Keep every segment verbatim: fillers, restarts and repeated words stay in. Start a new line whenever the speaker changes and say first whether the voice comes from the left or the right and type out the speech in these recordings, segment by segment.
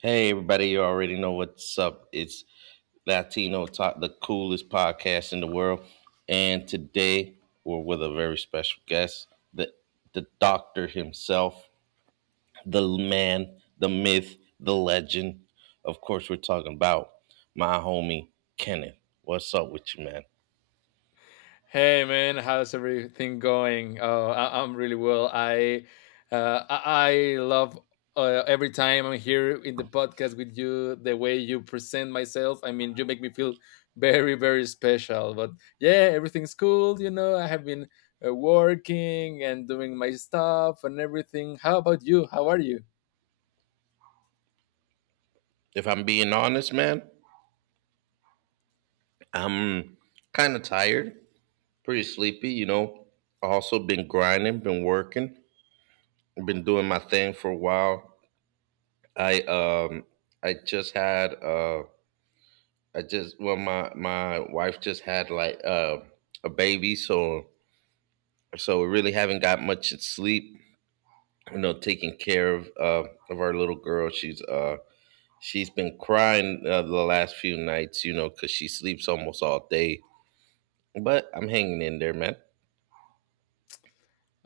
right: Hey, everybody, you already know what's up. It's Latino Talk, the coolest podcast in the world. And today we're with a very special guest, the, the doctor himself, the man, the myth, the legend. Of course, we're talking about my homie, Kenneth. What's up with you, man?
left: Hey man, how's everything going? Oh, I- I'm really well. I uh, I I love uh, every time I'm here in the podcast with you. The way you present myself, I mean, you make me feel very very special. But yeah, everything's cool. You know, I have been uh, working and doing my stuff and everything. How about you? How are you?
right: If I'm being honest, man, I'm kind of tired, pretty sleepy, you know. Also, been grinding, been working, been doing my thing for a while. I um I just had uh I just, well my my wife just had, like uh a baby, so so we really haven't got much sleep, you know, taking care of uh of our little girl. She's uh she's been crying uh, the last few nights, you know, cuz she sleeps almost all day, but I'm hanging in there, man.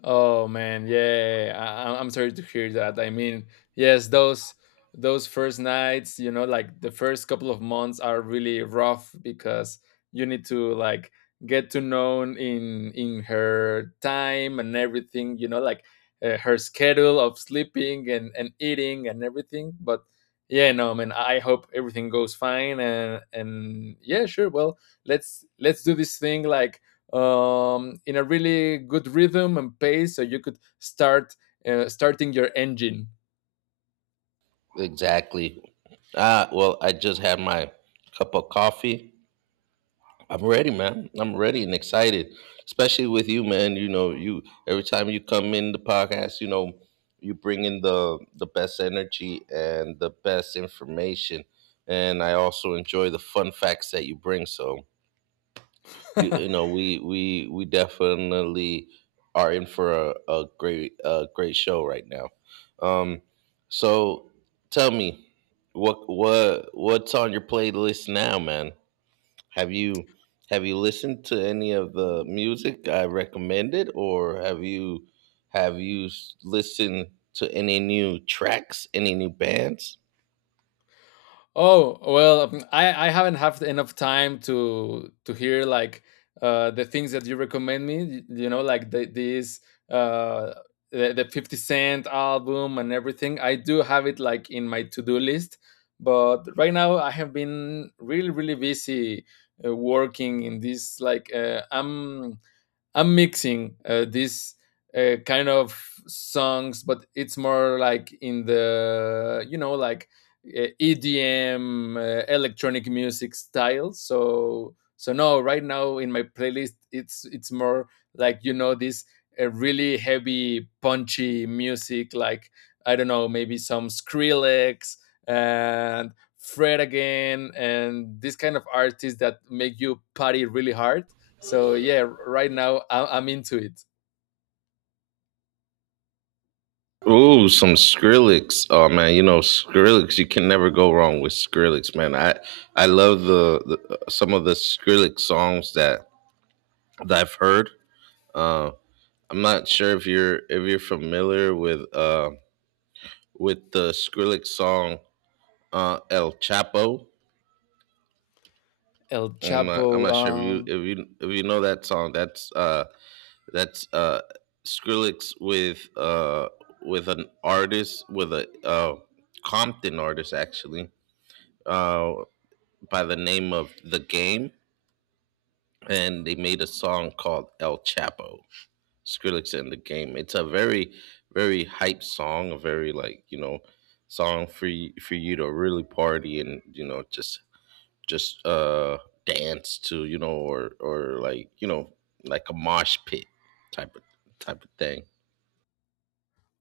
left: Oh man, yeah, I, I- I'm sorry to hear that. I mean, yes, those those first nights, you know, like the first couple of months are really rough because you need to like get to know in in her time and everything, you know, like uh, her schedule of sleeping and and eating and everything. But yeah, no, man, I I hope everything goes fine and and yeah, sure. Well, let's let's do this thing like um, in a really good rhythm and pace, so you could start uh, starting your engine.
right: Exactly. Ah, well, I just had my cup of coffee. I'm ready, man. I'm ready and excited, especially with you, man. You know, you every time you come in the podcast, you know, you bring in the the best energy and the best information, and I also enjoy the fun facts that you bring. So you you know, we we we definitely are in for a, a great a great show right now. Um, so tell me what what what's on your playlist now, man? Have you, have you listened to any of the music I recommended, or have you, have you s- listened to any new tracks, any new bands?
left: Oh, well, mm, I, I haven't had enough time to to hear like uh, the things that you recommend me, y- you know, like the, these uh, the, the fifty Cent album and everything. I do have it like in my to-do list, but right now I have been really, really busy uh, working in this like uh, I'm I'm mixing uh, these uh, kind of songs, but it's more like in the you know like uh, E D M uh, electronic music style. So so no, right now in my playlist it's it's more like you know this uh, really heavy punchy music like I don't know, maybe some Skrillex and Fred again and this kind of artists that make you party really hard, so yeah, right now I- I'm into it.
right: Ooh, some Skrillex. Oh man, you know Skrillex. You can never go wrong with Skrillex, man. I, I love the, the uh, some of the Skrillex songs that, that I've heard. Uh, I'm not sure if you're, if you're familiar with uh with the Skrillex song uh El Chapo.
left: El
right: I'm not,
left: Chapo.
right: I'm not sure if you,
left: Um,
right: if you if you know that song. That's uh that's uh Skrillex with uh with an artist with a, uh Compton artist, actually, uh by the name of The Game, and they made a song called El Chapo. Skrillex and The Game. It's a very, very hype song, a very, like, you know, song for you, for you to really party and, you know, just just uh dance to, you know, or or like, you know, like a mosh pit type of type of thing.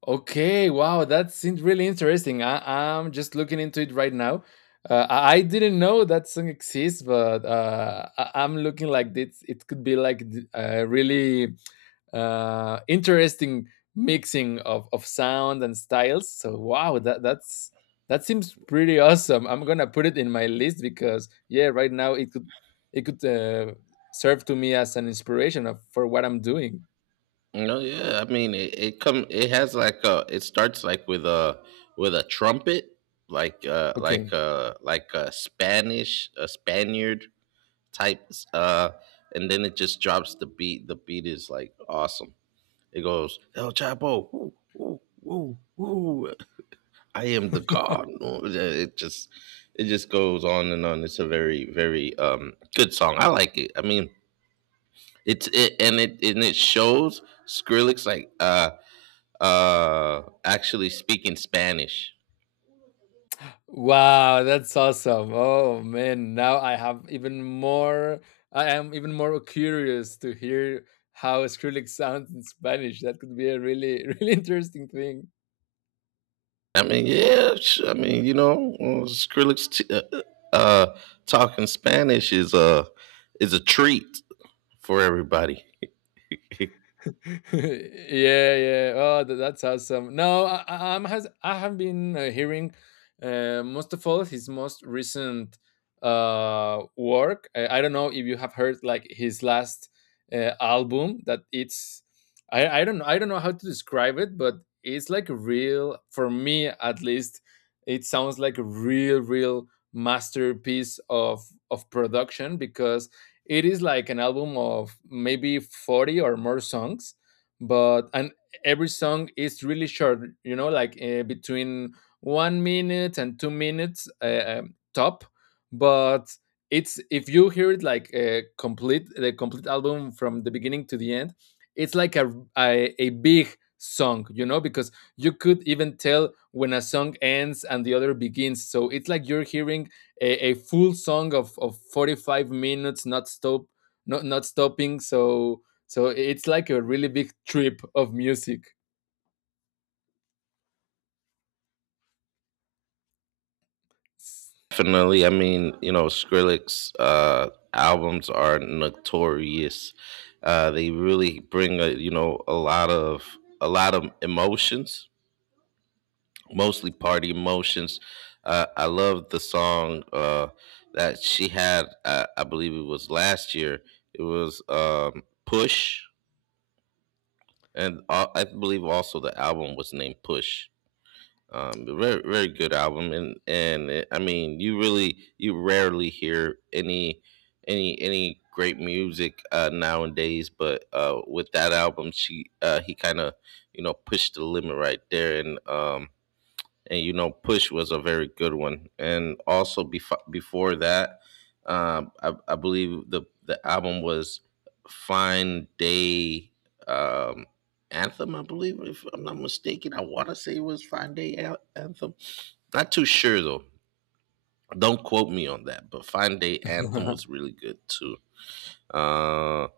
left: Okay, wow, that seems really interesting. I, I'm just looking into it right now. Uh, I I didn't know that song exists, but uh, I, I'm looking like this. It could be like th- a really uh, interesting mixing of, of sound and styles. So wow, that that's that seems pretty awesome. I'm gonna put it in my list because yeah, right now it could it could uh, serve to me as an inspiration of, for what I'm doing.
right: No, yeah, I mean, it, it, come it has like a, it starts like with a, with a trumpet, like uh like
left: Okay.
right: uh like a spanish a Spaniard type, uh and then it just drops the beat. The beat is like awesome. It goes, el Chapo, woo woo woo woo, I am the God. No, it just, it just goes on and on. It's a very, very um good song. I like it. I mean, it's it and it and it shows Skrillex, like uh uh actually speaking Spanish.
left: Wow, that's awesome. Oh man, now I have even more, I am even more curious to hear how Skrillex sounds in Spanish. That could be a really really interesting thing.
right: I mean, yeah. sh- I mean, you know, uh, Skrillex t- uh, uh talking Spanish is a, is a treat for everybody.
left: yeah, yeah. Oh, that, that's awesome. No, I, I- I'm has I have been uh, hearing uh, most of all his most recent uh, work. I, I don't know if you have heard like his last uh, album that it's, I, I don't I don't know how to describe it, but it's like a real, for me at least. It sounds like a real, real masterpiece of of production because it is like an album of maybe forty or more songs, but and every song is really short, you know, like uh, between one minute and two minutes uh, um, top. But it's, if you hear it like uh, complete the complete album from the beginning to the end, it's like a, a a big song, you know, because you could even tell when a song ends and the other begins, so it's like you're hearing a, a full song of, of forty-five minutes not stop, not not stopping. So so it's like a really big trip of music.
right: Definitely. I mean, you know, Skrillex uh, albums are notorious. Uh, they really bring a, you know, a lot of, a lot of emotions, mostly party emotions. Uh, I love the song uh, that she had. Uh, I believe it was last year. It was um, Push, and uh, I believe also the album was named Push. Um, very, very good album, and and it, I mean, you really, you rarely hear any any any great music uh, nowadays, but uh, with that album, she uh, he kind of, you know, pushed the limit right there, and um, and, you know, Push was a very good one. And also, before, before that, um I, I believe the, the album was Fine Day, um Anthem, I believe. If I'm not mistaken, I want to say it was Fine Day An- anthem. Not too sure, though. Don't quote me on that, but Fine Day Anthem was really good too. um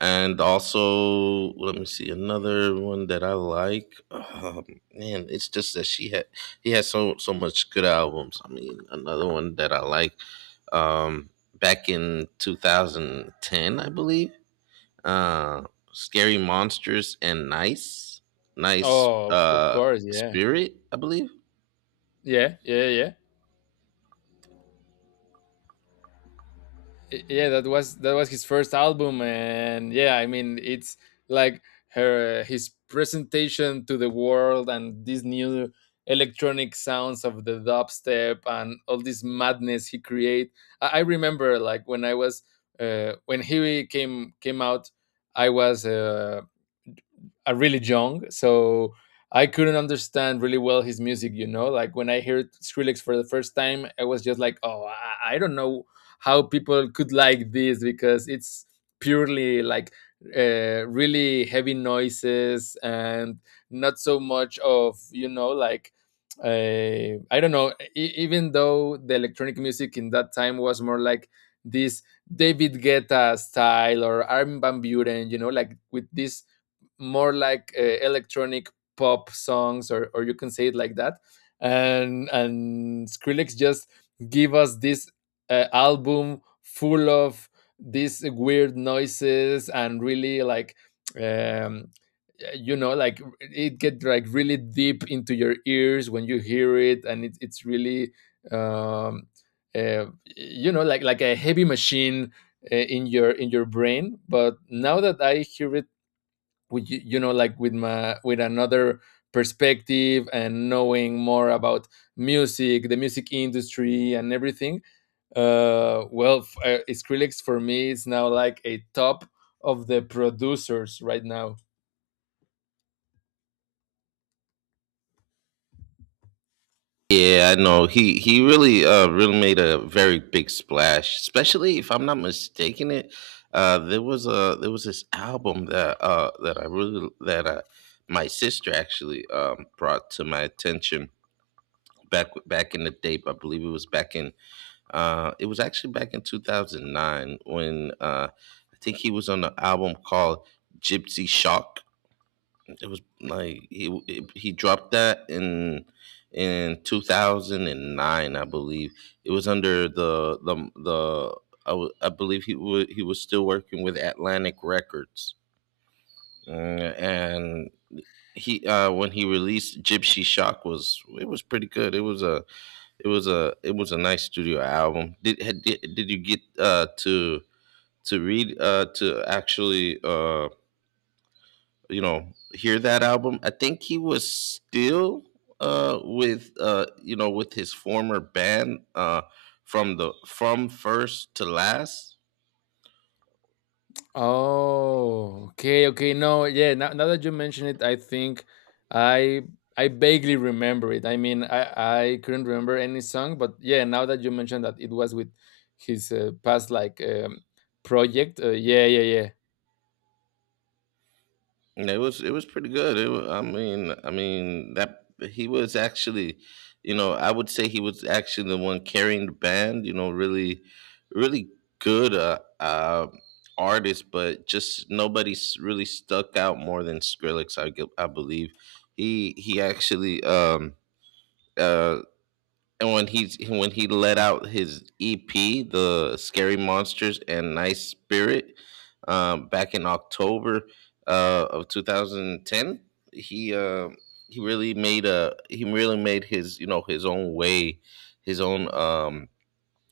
right: and also, let me see, another one that I like. Um, man, it's just that she had he had so, so much good albums. I mean, another one that I like, um, back in twenty ten, I believe. Uh, Scary Monsters and Nice, Nice
left: Oh, of of
right: uh,
left: course, yeah,
right: Spirit, I believe.
left: yeah, yeah, yeah, Y- yeah. That was that was his first album, and yeah, I mean, it's like her, his presentation to the world and these new electronic sounds of the dubstep and all this madness he create. I, I remember like when I was uh, when he came came out, I was uh, are really young, so I couldn't understand really well his music. You know, like when I heard Skrillex for the first time, I was just like, oh, I, I don't know how people could like this because it's purely like uh, really heavy noises and not so much of you know like uh, I don't know. E- even though the electronic music in that time was more like this David Guetta style or Armin van Buren, you know, like with this more like uh, electronic pop songs, or or you can say it like that. And and Skrillex just give us this uh, album full of these weird noises and really like um you know like it get like really deep into your ears when you hear it and it, it's really um uh, you know like like a heavy machine uh, in your in your brain, but now that I hear it with y- you know like with my with another perspective, and knowing more about music, the music industry and everything, uh well f- uh, Skrillex for me is now like a top of the producers right now.
right: Yeah, I know. He he really, uh really made a very big splash. Especially, if I'm not mistaken, it, uh there was a, there was this album that uh that I really, that uh my sister actually um brought to my attention back back in the day. I believe it was back in, uh it was actually back in two thousand nine, when, uh I think he was on an album called Gypsy Shock. It was like he it- he dropped that in in two thousand nine, I believe. It was under the the the, I, w- I believe he was, he was still working with Atlantic Records. Mm, and he uh, when he released Gypsy Shock, was, it was pretty good. It was a, it was a it was a nice studio album. Did had, did, did you get uh, to to read uh, to actually? Uh. you know, hear that album? I think he was still uh with, uh you know, with his former band, uh from the from First to Last.
left: Oh, okay, okay. No, yeah. Now, now that you mention it, I think I I vaguely remember it. I mean, I I couldn't remember any song, but yeah. Now that you mentioned that it was with his uh, past like um, project, uh, yeah, yeah, yeah,
right: And it was, it was pretty good. it, wa- I mean, i mean that he was actually, you know, I would say he was actually the one carrying the band. You know, really, really good uh, uh artist, but just nobody's really stuck out more than Skrillex. i, gu- I believe he he actually um uh, and when he when he let out his E P, the Scary Monsters and Nice Spirit, um, back in October uh, of twenty ten, he uh, he really made a, he really made his, you know, his own way, his own, um,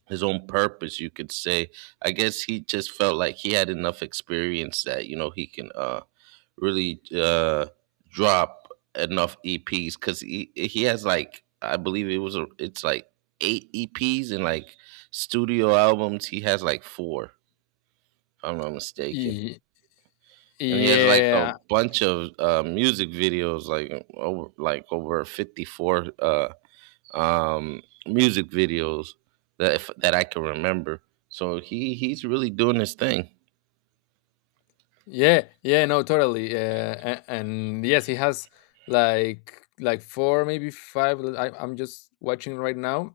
right: his own purpose, you could say. I guess he just felt like he had enough experience that, you know, he can. Uh, really uh drop enough E Ps, because he he has like, I believe it was a, it's like eight E Ps, and like studio albums, he has like four, if I'm not mistaken,
left: Ye-
right: and he has like a
left: yeah,
right: bunch of uh, music videos, like over like over fifty four uh, um, music videos that, if, that I can remember. So he he's really doing his thing.
left: yeah, yeah. No, totally. Uh, and, and yes, he has like like four, maybe five. l- I, I'm just watching right now,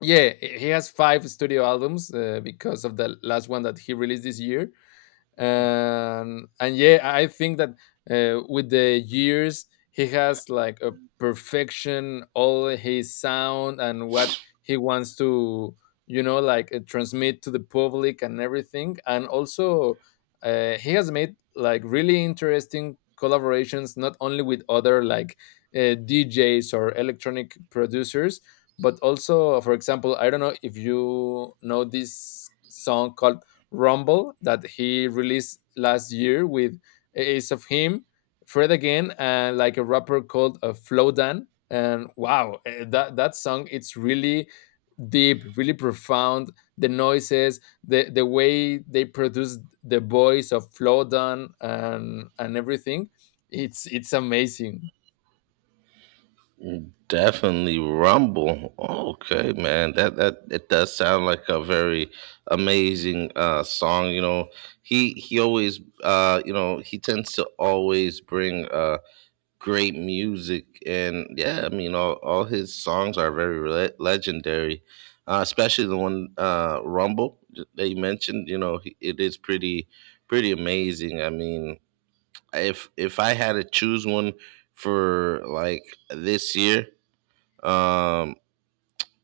left: yeah, he has five studio albums uh, because of the last one that he released this year, and and yeah I think that uh, with the years he has like a perfection all his sound and what he wants to you know like uh, transmit to the public and everything, and also uh, he has made like really interesting collaborations not only with other like uh, djs or electronic producers, but also for example I don't know if you know this song called Rumble that he released last year with Ace of Him, Fred Again, and uh, like a rapper called uh, Flowdan. And wow, eh, that, that song, it's really deep, really profound. The noises, the, the way they produce the voice of Flowdan and, and everything, it's, it's amazing.
right: Definitely Rumble. Okay, man. That that it does sound like a very amazing uh song, you know. He he always, uh you know, he tends to always bring uh great music, and yeah, I mean, all, all his songs are very le- legendary. Uh especially the one, uh Rumble, that you mentioned, you know, he- it is pretty, pretty amazing. I mean, if, if I had to choose one for, like, this year, um,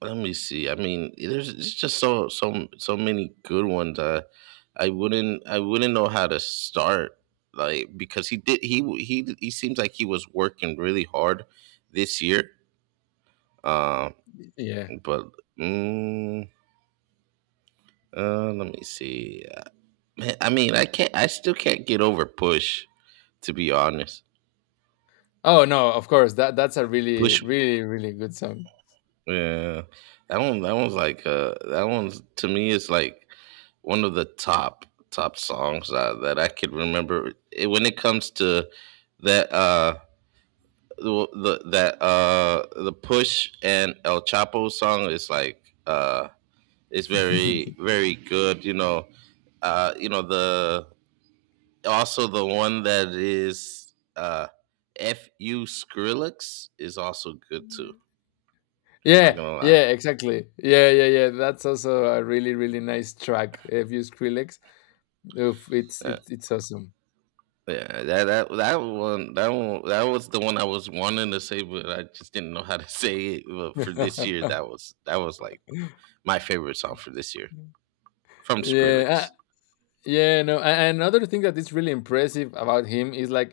right: let me see. I mean, there's, it's just so so so many good ones. I, I wouldn't I wouldn't know how to start, like, because he did he he he seems like he was working really hard this year. Um,
left: Yeah.
right: but mm, uh, let me see. Uh, man, I mean, I can't. I still can't get over Push. To be honest,
left: Oh no, of course, that, that's a really,
right: Push.
left: really, really good song.
right: Yeah, that one. That one's like. Uh, that one's, to me, is like one of the top top songs uh, that I could remember it, when it comes to that uh the, the that uh the Push and El Chapo song is like, uh is very, very good, you know. Uh you know, the also the one that is, uh F U Skrillex, is also good too. I'm not
left: Yeah,
right: gonna lie.
left: yeah, exactly. Yeah, yeah, yeah. That's also a really, really nice track. Have you Skrillex? Oof, it's
right: Yeah.
left: it's it's awesome.
right: Yeah, that that that one, that one that was the one I was wanting to say, but I just didn't know how to say it. But for this year, that was that was like my favorite song for this year from
left: yeah, uh,
right: Skrillex.
left: Yeah, no. a- And another thing that is really impressive about him is like,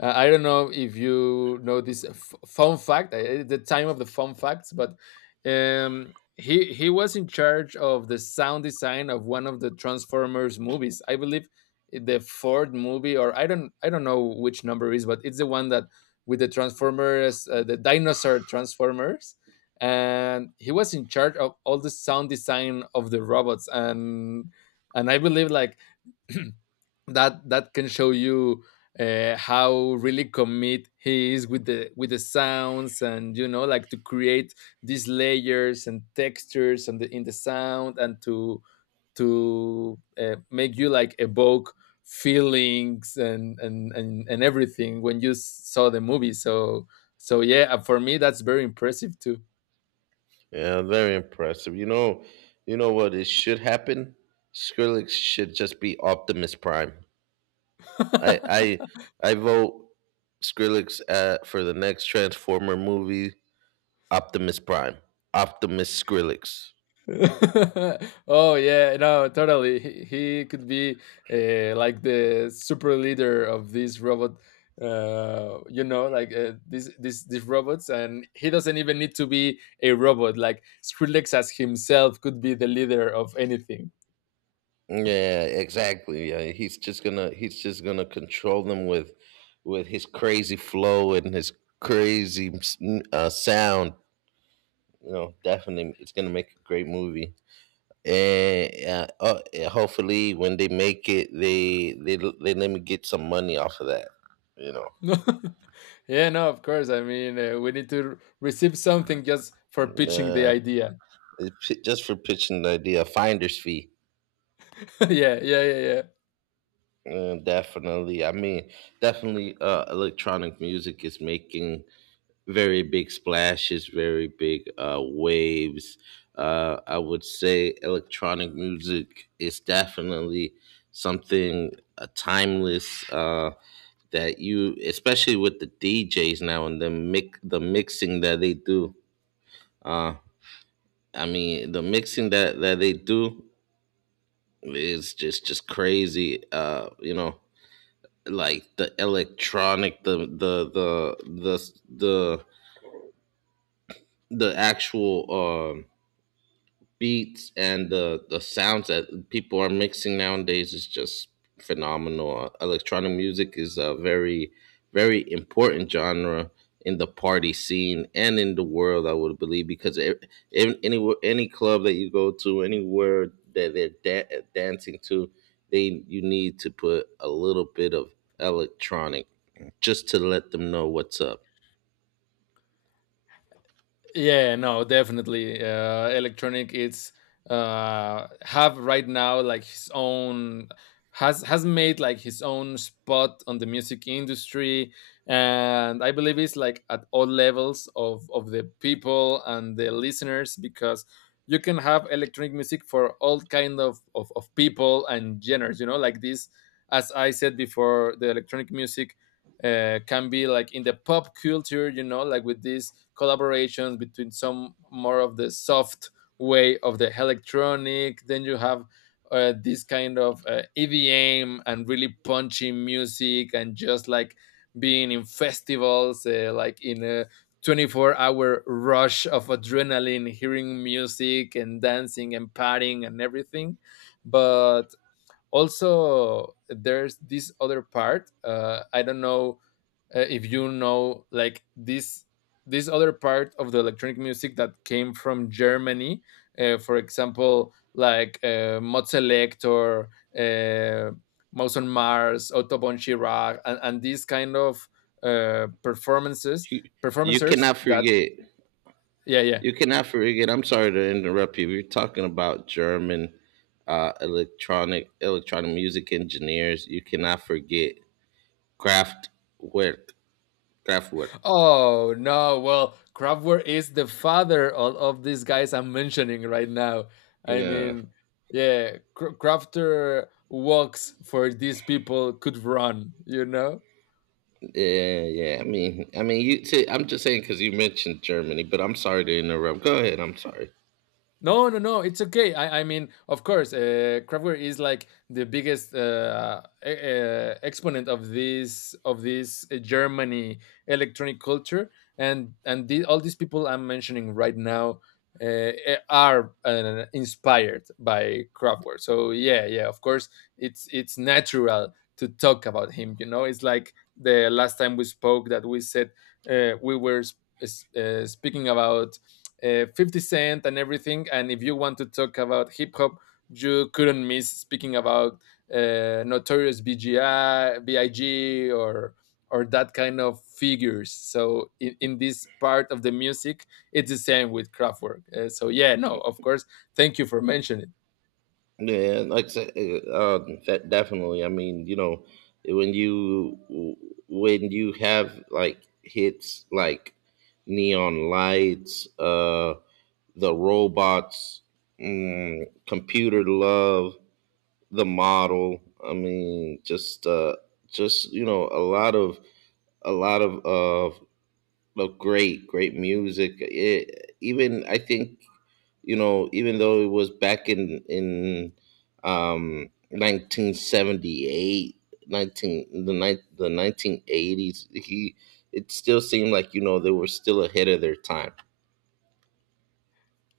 left: uh, I don't know if you know this f- fun fact, uh, it's the time of the fun facts, but um, he he was in charge of the sound design of one of the Transformers movies. I believe i- the fourth movie, or I don't I don't know which number it is, but it's the one that with the Transformers, uh, the dinosaur Transformers. And he was in charge of all the sound design of the robots, and and I believe like that that can show you uh, how really commit he is with the with the sounds, and you know like to create these layers and textures and the, in the sound, and to to uh, make you like evoke feelings, and, and and and everything when you s- saw the movie. So so yeah, uh, for me that's very impressive too.
right: Yeah, very impressive. You know, you know what? It should happen. Skrillex should just be Optimus Prime. I I I vote Skrillex uh, for the next Transformer movie. Optimus Prime. Optimus Skrillex.
left: oh yeah, no, totally. He, he could be uh, like the super leader of this robot. Uh, you know, like uh, these these these robots, and he doesn't even need to be a robot. Like Skrillex as himself could be the leader of anything.
right: Yeah, exactly. Yeah, he's just gonna he's just gonna control them with with his crazy flow and his crazy s- m- uh, sound. You know, definitely, it's gonna make a great movie. And uh, uh, uh, hopefully, when they make it, they they l- they let me get some money off of that. You know,
left: No. yeah, no, of course. I mean, uh, we need to receive something just for
right: and,
left: pitching the
right: uh,
left: idea.
right: it, j- just for pitching the idea, finder's fee.
left: yeah, yeah, yeah, yeah.
right: Uh, definitely, I mean, definitely, uh, electronic music is making very big splashes, very big uh, waves. Uh, I would say electronic music is definitely something uh, timeless, uh, that you, especially with the D Js now and the mix, the mixing that they do. Uh, I mean, the mixing that that they do is just just crazy. Uh, you know, like the electronic, the the the the the the actual um, beats and the the sounds that people are mixing nowadays is just phenomenal. Uh, Electronic music is a very very important genre in the party scene and in the world, I would believe, because e- in any any club that you go to, anywhere that they're da- dancing to, they you need to put a little bit of electronic just to let them know what's up.
left: Yeah, no, definitely. Uh, electronic, it's uh, have right now like his own, has has made like his own spot on the music industry, and I believe it's like at all levels of of the people and the listeners, because you can have electronic music for all kind of of, of people and genres. You know, like this, as I said before, the electronic music uh, can be like in the pop culture, you know, like with these collaborations between some more of the soft way of the electronic. Then you have uh, this kind of uh, E V M and really punchy music and just like being in festivals, uh, like in a twenty-four hour rush of adrenaline, hearing music and dancing and partying and everything. But also, there's this other part. Uh, I don't know uh, if you know like this this other part of the electronic music that came from Germany, uh, for example, like uh, Mod Select or uh, Mouse on Mars, Otto von Chirac, and, and these kind of uh, performances,
right: You you
left: performancers
right: cannot
left: that,
right: forget.
left: yeah, yeah,
right: You cannot forget. I'm sorry to interrupt you. We're talking about German uh, electronic electronic music engineers. You cannot forget Kraftwerk. Kraftwerk.
left: Oh no, well, Kraftwerk is the father of, of these guys I'm mentioning right now. I
right: Yeah,
left: mean, yeah, Kr- Crafter walks for these people could run, you know?
right: yeah, yeah. I mean, I mean, you. See, I'm just saying because you mentioned Germany, but I'm sorry to interrupt. Go ahead. I'm sorry.
left: No, no, no. It's okay. I, I mean, of course, uh, Kraftwerk is like the biggest uh, e- uh, exponent of this of this uh, Germany electronic culture, and and the, all these people I'm mentioning right now uh, eh, are uh, inspired by Kraftwerk. So yeah, yeah. Of course, it's it's natural to talk about him. You know, it's like the last time we spoke that we said uh, we were sp- s- uh, speaking about uh, fifty Cent and everything. And if you want to talk about hip hop, you couldn't miss speaking about uh, notorious B G I BIG, or or that kind of figures. So in, in this part of the music, it's the same with Kraftwerk. Uh, so yeah, no, of course. Thank you for mentioning.
right: Yeah, like I said, uh, um, that definitely. I mean, you know, when you when you have like hits like neon lights, uh the robots, mm, computer love, the model. I mean, just uh, just you know, a lot of a lot of of of great great music. It, even I think, you know, even though it was back in in um, nineteen seventy eight, nineteen the ni- the nineteen eighties, he, it still seemed like, you know, they were still ahead of their time.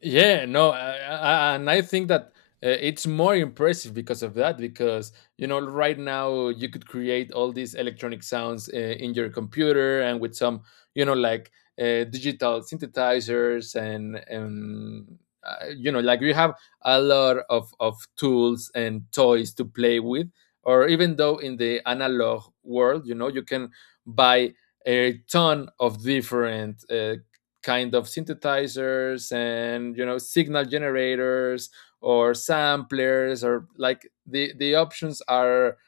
left: Yeah, no, I, I, and I think that uh, it's more impressive because of that. Because you know, right now you could create all these electronic sounds uh, in your computer and with some, you know, like uh, digital synthesizers and and uh, you know, like you have a lot of of tools and toys to play with. Or even though in the analog world, you know, you can buy a ton of different uh, kind of synthesizers, and you know, signal generators or samplers, or like the the options are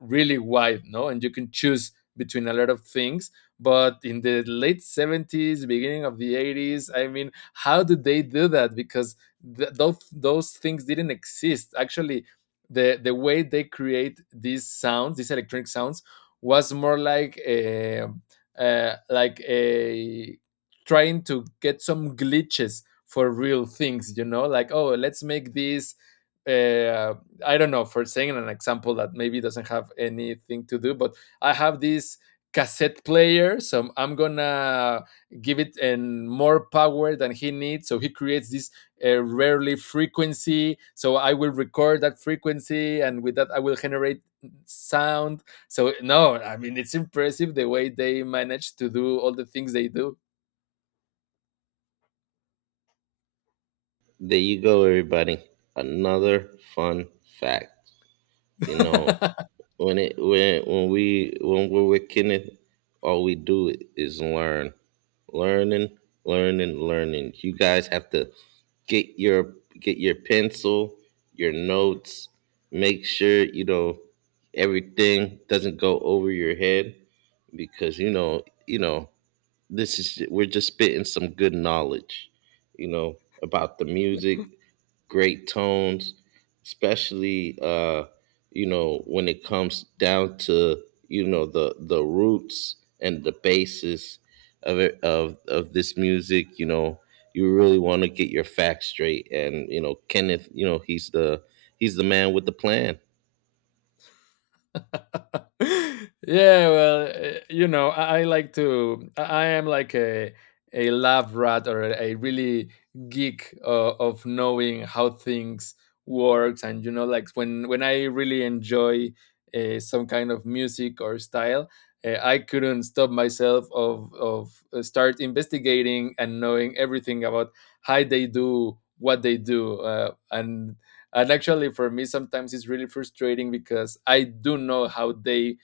left: really wide, no? And you can choose between a lot of things. But in the late seventies, beginning of the eighties, I mean, how did they do that? Because th- those, those things didn't exist. Actually, the, the way they create these sounds, these electronic sounds, was more like a, uh, like a trying to get some glitches for real things, you know, like, oh, let's make this uh, I don't know, for saying an example that maybe doesn't have anything to do, but I have this cassette player, so I'm gonna give it an more power than he needs. So he creates this uh, rarely frequency. So I will record that frequency, and with that, I will generate sound. So no, I mean, it's impressive the way they manage to do all the things they do.
right: There you go, everybody. Another fun fact. You know, when it when when we when we're with Kenneth, all we do is learn, learning, learning, learning. You guys have to get your get your pencil, your notes. Make sure you know everything doesn't go over your head because you know you know this is, we're just spitting some good knowledge, you know, about the music, great tones, especially uh, you know, when it comes down to, you know, the the roots and the basis of it, of of this music. You know, you really want to get your facts straight. And you know, Kenneth, you know, he's the he's the man with the plan.
left: Yeah, well, eh, you know, I, I like to. I I am like a a lab rat or a really geek uh, of knowing how things works, and you know, like when when I really enjoy uh, some kind of music or style. eh, I couldn't stop myself of of uh, start investigating and knowing everything about how they do what they do, uh, and and actually for me sometimes it's really frustrating because I do know how they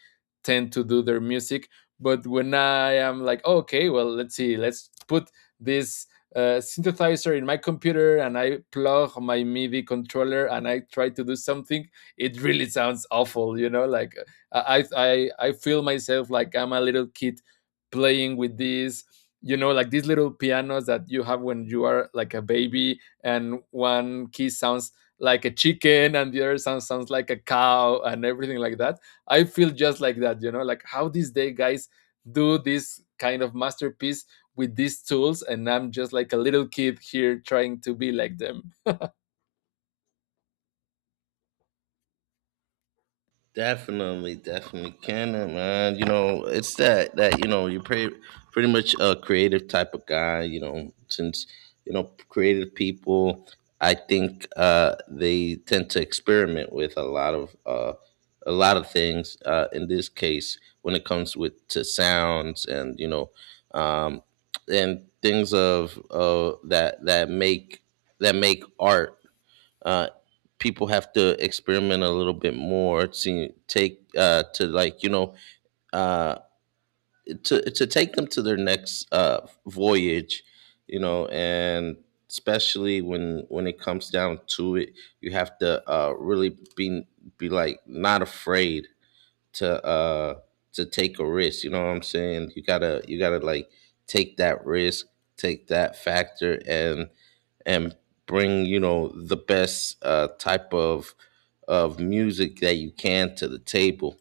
left: tend to do their music, but when I am like, "Oh, okay, well, let's see, let's put this uh, synthesizer in my computer and I plug my midi controller and I try to do something, it really sounds awful. You know, like uh, i i i feel myself like I'm a little kid playing with these, you know, like these little pianos that you have when you are like a baby, and one key sounds like a chicken and the other sound sounds like a cow and everything like that. I feel just like that. You know, like how these day guys do this kind of masterpiece with these tools, and I'm just like a little kid here trying to be like them.
right: Definitely, definitely can it, man. You know, it's that that you know, you're pretty pretty much a creative type of guy. You know, since, you know, creative people, I think uh, they tend to experiment with a lot of uh, a lot of things. Uh, in this case, when it comes with to sounds and, you know, um, and things of uh, that that make that make art, uh, people have to experiment a little bit more to take uh, to, like, you know, uh, to to take them to their next uh, voyage, you know, and especially when when it comes down to it, you have to uh, really be be like not afraid to uh to take a risk. You know what I'm saying? You gotta you gotta like take that risk, take that factor, and and bring, you know, the best uh type of of music that you can to the table.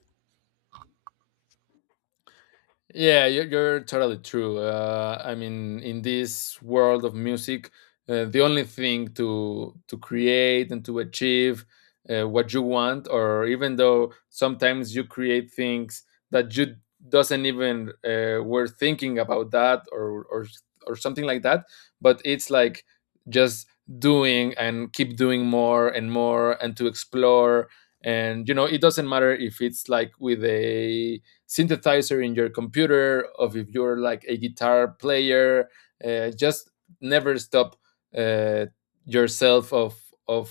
left: Yeah, you're, you're totally true. Uh, I mean, in this world of music, uh, the only thing to to create and to achieve uh, what you want, or even though sometimes you create things that you doesn't even uh, were thinking about that or or or something like that, but it's like just doing and keep doing more and more and to explore, and you know, it doesn't matter if it's like with a synthesizer in your computer, of if you're like a guitar player, uh, just never stop uh, yourself of of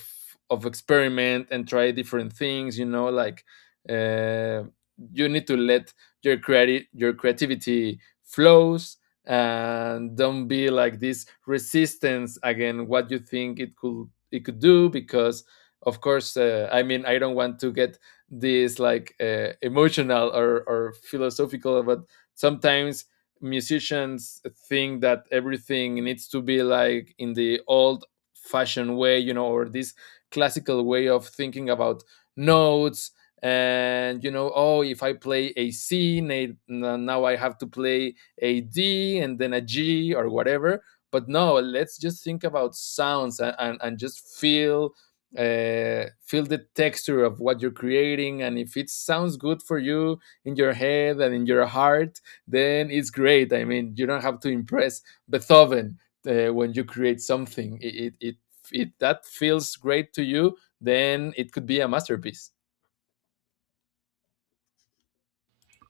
left: of experiment and try different things. You know, like uh, you need to let your creati- your creativity flows and don't be like this resistance again what you think it could, it could do. Because of course uh, I mean, I don't want to get this like uh, emotional or, or philosophical, but sometimes musicians think that everything needs to be like in the old fashioned way, you know, or this classical way of thinking about notes. And you know, oh, if I play a c na- n- now, I have to play a d and then a g or whatever. But no, let's just think about sounds and, and, and just feel uh, feel the texture of what you're creating. And if it sounds good for you in your head and in your heart, then it's great. I mean, you don't have to impress Beethoven. Uh, when you create something it, it, it that feels great to you, then it could be a masterpiece.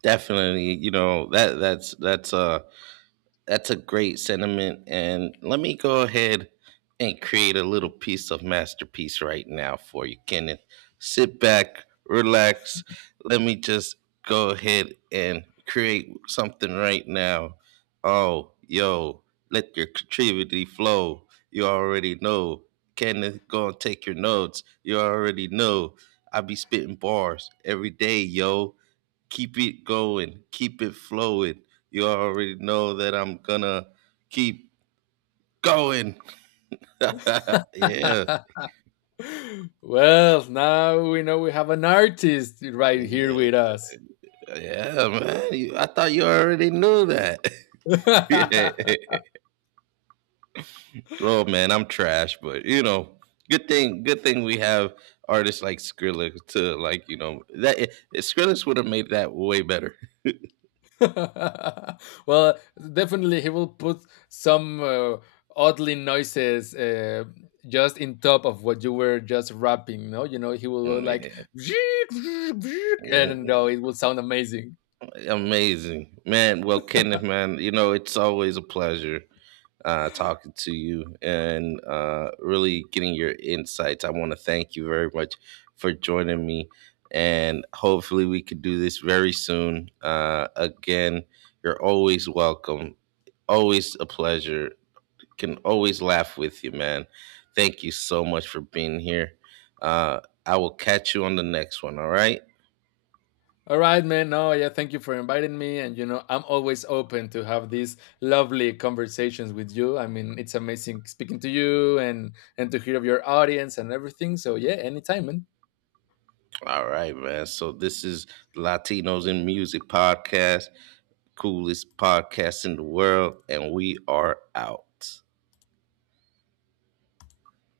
right: Definitely, you know, that that's that's uh that's a great sentiment. And let me go ahead and create a little piece of masterpiece right now for you, Kenneth. Sit back, relax. Let me just go ahead and create something right now. Oh, yo, let your creativity flow. You already know. Kenneth, go and take your notes. You already know. I be spitting bars every day, yo, keep it going, keep it flowing. You already know that I'm gonna keep going. Yeah,
left: Well, now we know we have an artist right here with us.
right: yeah, man. You- I thought you already knew that. Yeah. Oh man, I'm trash, but you know, good thing, good thing we have artists like Skrillex to, like, you know, that eh, Skrillex would have made that way better.
left: Well, definitely he will put some uh, oddly noises, uh, just in top of what you were just rapping. No, you know, he will go like
right: Yeah. Mm,
left: and no, it
right: mm.
left: will sound amazing.
right: Amazing, man. Well, Kenneth, man, you know, it's always a pleasure uh, talking to you and uh, really getting your insights. I want to thank you very much for joining me, and hopefully we could do this very soon. Uh, again, you're always welcome. Always a pleasure. Can always laugh with you, man. Thank you so much for being here. Uh, I will catch you on the next one. All right.
left: All right, man. No, yeah, thank you for inviting me, and you know, I'm always open to have these lovely conversations with you. I mean, it's amazing speaking to you and and to hear of your audience and everything. So yeah, anytime, man.
right: All right, man. So this is Latinos in Music podcast, coolest podcast in the world, and we are out.